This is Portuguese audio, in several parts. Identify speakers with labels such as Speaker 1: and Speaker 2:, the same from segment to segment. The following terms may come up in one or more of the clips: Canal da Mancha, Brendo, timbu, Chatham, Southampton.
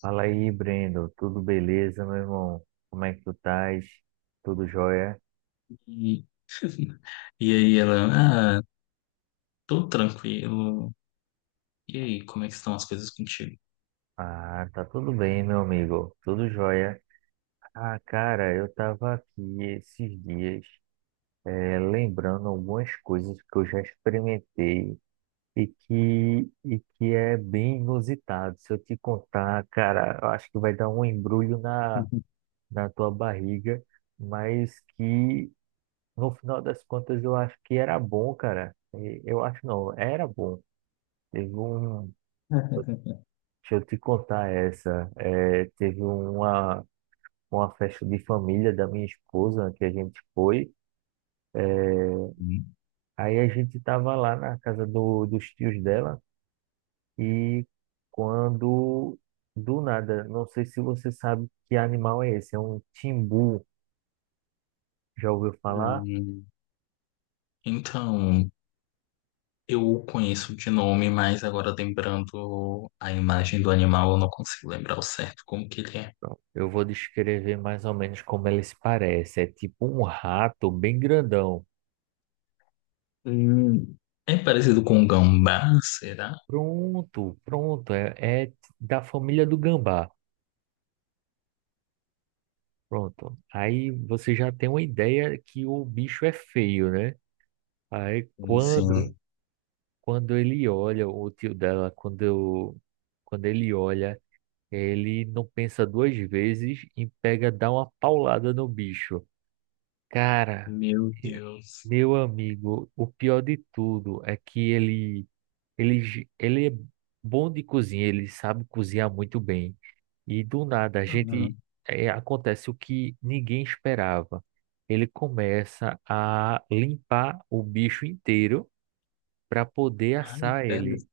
Speaker 1: Fala aí, Brendo. Tudo beleza, meu irmão? Como é que tu estás? Tudo jóia?
Speaker 2: E, e aí ela, tô tranquilo. E aí, como é que estão as coisas contigo?
Speaker 1: Ah, tá tudo bem, meu amigo. Tudo jóia. Ah, cara, eu tava aqui esses dias, lembrando algumas coisas que eu já experimentei e que é bem inusitado. Se eu te contar, cara, eu acho que vai dar um embrulho na tua barriga, mas que no final das contas eu acho que era bom, cara. Eu acho não, era bom. Teve um, deixa eu te contar essa. Uma festa de família da minha esposa que a gente foi. É, aí a gente estava lá na casa dos tios dela e quando do nada, não sei se você sabe que animal é esse, é um timbu. Já ouviu falar?
Speaker 2: Hum. Então, eu conheço de nome, mas agora lembrando a imagem do animal, eu não consigo lembrar o certo como que ele é.
Speaker 1: Pronto, eu vou descrever mais ou menos como ele se parece. É tipo um rato bem grandão.
Speaker 2: Hum, É parecido com um gambá, será?
Speaker 1: Pronto, pronto. É da família do gambá. Pronto. Aí você já tem uma ideia que o bicho é feio, né? Aí
Speaker 2: Sim,
Speaker 1: quando
Speaker 2: sim.
Speaker 1: quando ele olha o tio dela, quando ele olha, ele não pensa duas vezes e pega, dá uma paulada no bicho. Cara,
Speaker 2: Meu
Speaker 1: eh,
Speaker 2: Deus.
Speaker 1: meu amigo, o pior de tudo é que ele é bom de cozinha, ele sabe cozinhar muito bem. E do nada,
Speaker 2: Uhum.
Speaker 1: acontece o que ninguém esperava. Ele começa a limpar o bicho inteiro para poder
Speaker 2: Ai,
Speaker 1: assar
Speaker 2: velho.
Speaker 1: ele.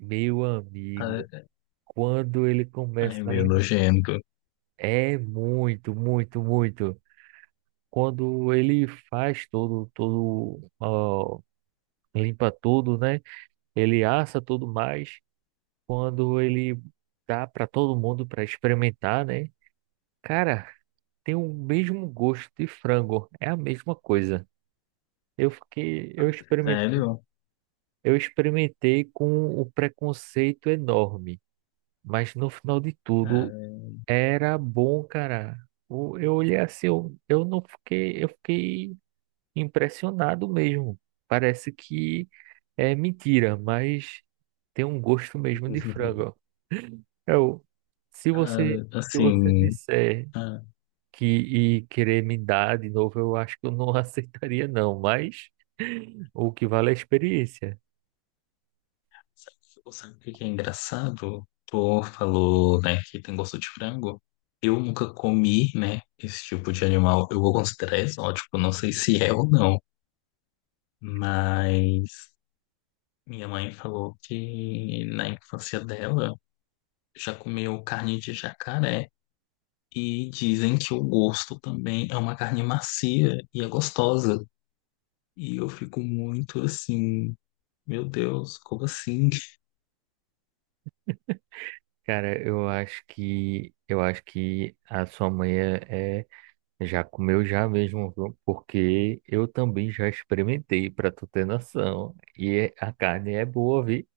Speaker 1: Meu amigo,
Speaker 2: Ai,
Speaker 1: quando ele começa
Speaker 2: ai,
Speaker 1: a
Speaker 2: meu
Speaker 1: limpar,
Speaker 2: nojento.
Speaker 1: é muito, muito, muito. Quando ele faz todo, todo, ó, limpa tudo, né? Ele assa tudo mais. Quando ele dá para todo mundo para experimentar, né? Cara, tem o mesmo gosto de frango, é a mesma coisa. Eu fiquei, eu experimentei,
Speaker 2: Sério?
Speaker 1: eu experimentei com um preconceito enorme, mas no final de tudo era bom, cara. Eu olhei assim, eu não fiquei, eu fiquei impressionado mesmo. Parece que é mentira, mas tem um gosto mesmo
Speaker 2: É.
Speaker 1: de frango. Eu,
Speaker 2: Ah,
Speaker 1: se você
Speaker 2: assim,
Speaker 1: disser
Speaker 2: ah,
Speaker 1: que e querer me dar de novo, eu acho que eu não aceitaria não, mas o que vale é a experiência.
Speaker 2: sabe, sabe o que que é engraçado? Tu falou, né, que tem gosto de frango. Eu nunca comi, né, esse tipo de animal. Eu vou considerar exótico, não sei se é ou não. Mas minha mãe falou que na infância dela já comeu carne de jacaré. E dizem que o gosto também é uma carne macia e é gostosa. E eu fico muito assim, meu Deus, como assim?
Speaker 1: Cara, eu acho que a sua mãe já comeu já mesmo, viu? Porque eu também já experimentei, para tu ter noção. E é, a carne é boa, vi?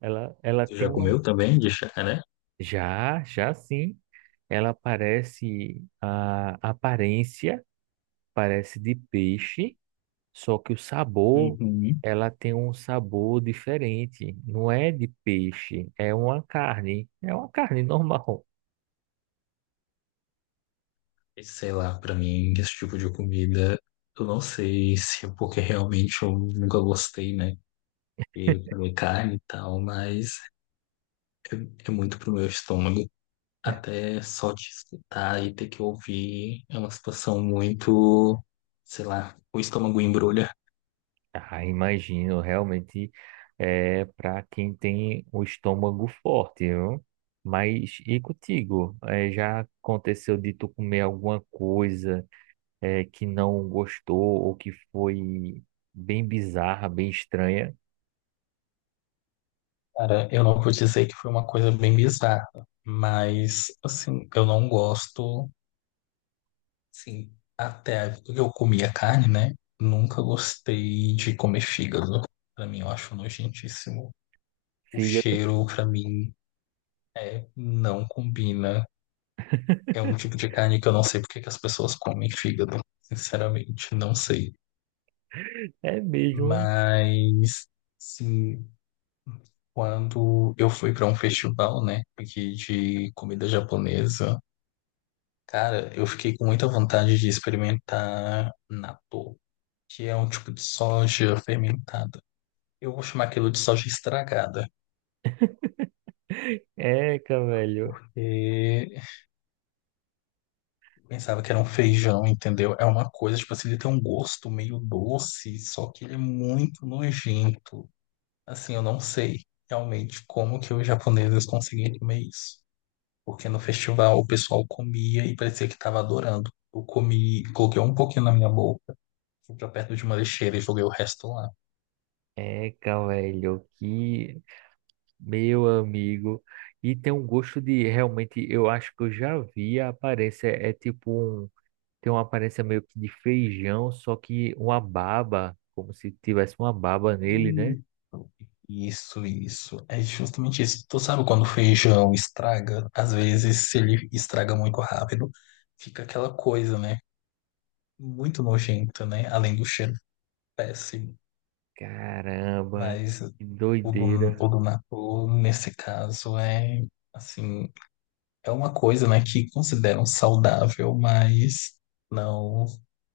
Speaker 1: Ela
Speaker 2: Tu
Speaker 1: tem
Speaker 2: já
Speaker 1: uma
Speaker 2: comeu também de chá?
Speaker 1: já, já sim. Ela parece a aparência parece de peixe. Só que o sabor,
Speaker 2: Uhum.
Speaker 1: ela tem um sabor diferente. Não é de peixe, é uma carne. É uma carne normal.
Speaker 2: E sei lá, pra mim, esse tipo de comida, eu não sei se é porque realmente eu nunca gostei, né? Eu comi carne e tal, mas é, é muito pro meu estômago. Até só te escutar e ter que ouvir é uma situação muito, sei lá, o estômago embrulha.
Speaker 1: Ah, imagino, realmente é para quem tem o estômago forte, viu? Mas e contigo? É, já aconteceu de tu comer alguma coisa é, que não gostou ou que foi bem bizarra, bem estranha?
Speaker 2: Cara, eu não vou dizer que foi uma coisa bem bizarra, mas, assim, eu não gosto. Sim, até a época que eu comia carne, né? Nunca gostei de comer fígado. Pra mim, eu acho nojentíssimo. O
Speaker 1: Fígado
Speaker 2: cheiro, pra mim, é, não combina. É um tipo de carne que eu não sei porque que as pessoas comem fígado. Sinceramente, não sei.
Speaker 1: é mesmo.
Speaker 2: Mas, sim, quando eu fui pra um festival, né, aqui de comida japonesa, cara, eu fiquei com muita vontade de experimentar natto, que é um tipo de soja fermentada. Eu vou chamar aquilo de soja estragada,
Speaker 1: É, cara.
Speaker 2: porque eu pensava que era um feijão, entendeu? É uma coisa, tipo assim, ele tem um gosto meio doce, só que ele é muito nojento. Assim, eu não sei realmente como que os japoneses conseguiam comer isso. Porque no festival o pessoal comia e parecia que estava adorando. Eu comi, coloquei um pouquinho na minha boca, fui pra perto de uma lixeira e joguei o resto lá.
Speaker 1: Eca, velho, que meu amigo. E tem um gosto de realmente, eu acho que eu já vi a aparência, é tipo um, tem uma aparência meio que de feijão, só que uma baba, como se tivesse uma baba nele, né?
Speaker 2: Isso, isso. É justamente isso. Tu sabe quando o feijão estraga? Às vezes, se ele estraga muito rápido, fica aquela coisa, né? Muito nojenta, né? Além do cheiro péssimo.
Speaker 1: Caramba,
Speaker 2: Mas
Speaker 1: que
Speaker 2: o do,
Speaker 1: doideira.
Speaker 2: o do natô, nesse caso, é assim, é uma coisa, né, que consideram saudável, mas não,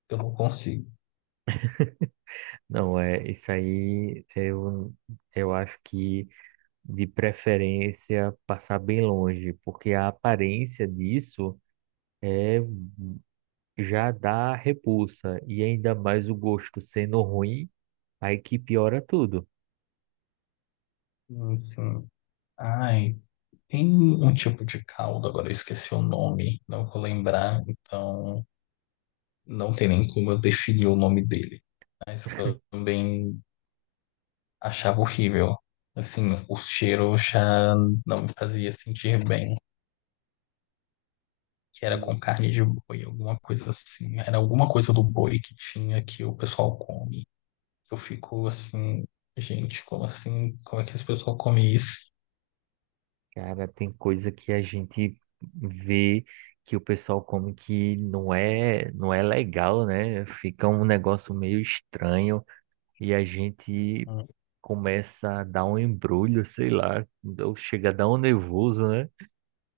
Speaker 2: eu não consigo.
Speaker 1: Não, é, isso aí eu acho que de preferência passar bem longe, porque a aparência disso é já dá repulsa. E ainda mais o gosto sendo ruim, aí que piora tudo.
Speaker 2: Sim. Ai, tem um tipo de caldo, agora eu esqueci o nome, não vou lembrar, então. Não tem nem como eu definir o nome dele. Mas eu também achava horrível. Assim, o cheiro já não me fazia sentir bem. Que
Speaker 1: E,
Speaker 2: era com carne de boi, alguma coisa assim. Era alguma coisa do boi que tinha que o pessoal come. Eu fico assim, gente, como assim? Como é que as pessoas comem isso?
Speaker 1: cara, tem coisa que a gente vê que o pessoal come que não é legal, né? Fica um negócio meio estranho e a gente
Speaker 2: Hum.
Speaker 1: começa a dar um embrulho, sei lá, ou chega a dar um nervoso, né?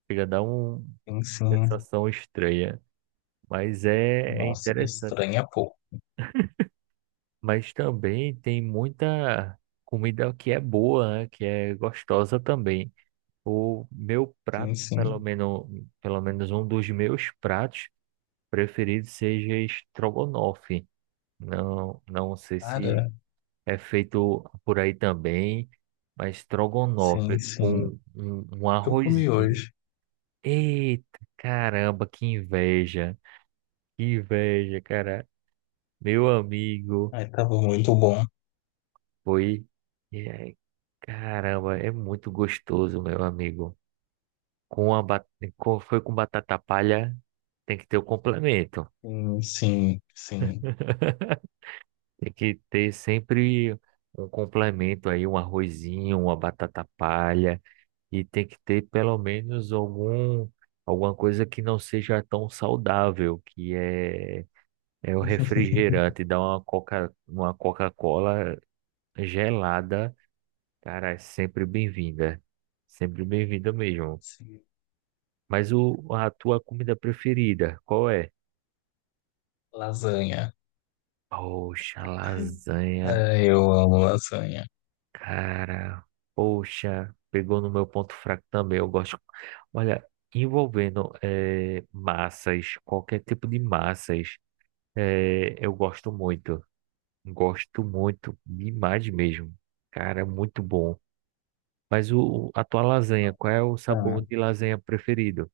Speaker 1: Chega a dar uma
Speaker 2: Sim, sim.
Speaker 1: sensação estranha. É
Speaker 2: Nossa,
Speaker 1: interessante.
Speaker 2: estranha pouco.
Speaker 1: Mas também tem muita comida que é boa, né? Que é gostosa também. O meu prato,
Speaker 2: Sim, sim.
Speaker 1: pelo menos um dos meus pratos preferidos seja estrogonofe. Não sei se
Speaker 2: Cara,
Speaker 1: é feito por aí também, mas
Speaker 2: sim,
Speaker 1: estrogonofe
Speaker 2: sim.
Speaker 1: com um
Speaker 2: Eu comi
Speaker 1: arrozinho.
Speaker 2: hoje.
Speaker 1: Eita, caramba, que inveja! Que inveja, cara. Meu amigo.
Speaker 2: Ai, tava muito bom.
Speaker 1: Foi. E aí, caramba, é muito gostoso, meu amigo. Com a ba- com- foi com batata palha, tem que ter o complemento.
Speaker 2: Sim, sim, sim.
Speaker 1: Tem que ter sempre um complemento aí, um arrozinho, uma batata palha. E tem que ter pelo menos alguma coisa que não seja tão saudável, é o refrigerante, dar uma coca, uma Coca-Cola gelada. Cara, é sempre bem-vinda. Sempre bem-vinda mesmo.
Speaker 2: Sim,
Speaker 1: Mas o, a tua comida preferida, qual é?
Speaker 2: lasanha.
Speaker 1: Poxa, lasanha,
Speaker 2: É, eu amo lasanha.
Speaker 1: cara. Poxa, pegou no meu ponto fraco também. Eu gosto. Olha, envolvendo massas, qualquer tipo de massas, eu gosto muito. Gosto muito, demais mesmo. Cara, muito bom. A tua lasanha, qual é o
Speaker 2: Ah,
Speaker 1: sabor de lasanha preferido?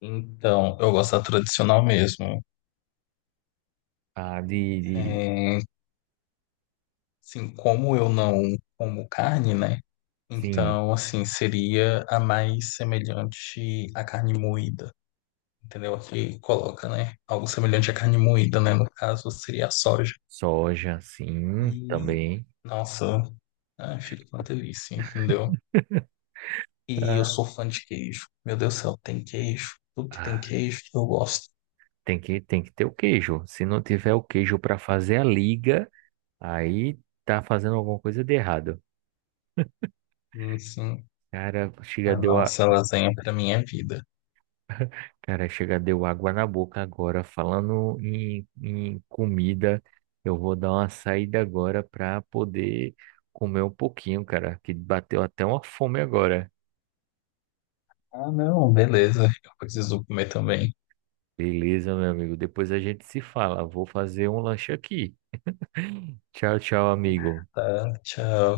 Speaker 2: então, eu gosto da tradicional mesmo.
Speaker 1: Ah, de...
Speaker 2: É, assim, como eu não como carne, né?
Speaker 1: Sim,
Speaker 2: Então, assim, seria a mais semelhante à carne moída, entendeu? Que coloca, né? Algo semelhante à carne moída, né? No caso, seria a soja.
Speaker 1: soja, sim,
Speaker 2: E,
Speaker 1: também.
Speaker 2: nossa, ah, fica uma delícia, entendeu? E eu sou fã de queijo. Meu Deus do céu, tem queijo. Tudo que tem
Speaker 1: Ah,
Speaker 2: queijo, eu gosto.
Speaker 1: tem que ter o queijo. Se não tiver o queijo para fazer a liga, aí tá fazendo alguma coisa de errado.
Speaker 2: Enfim,
Speaker 1: Cara, chega
Speaker 2: a
Speaker 1: deu a...
Speaker 2: nossa lasanha pra minha vida.
Speaker 1: Cara, chega deu água na boca agora. Falando em comida, eu vou dar uma saída agora para poder comer um pouquinho, cara, que bateu até uma fome agora.
Speaker 2: Ah, não, beleza. Eu preciso comer também.
Speaker 1: Beleza, meu amigo. Depois a gente se fala. Vou fazer um lanche aqui. Tchau, tchau, amigo.
Speaker 2: Tá, tchau.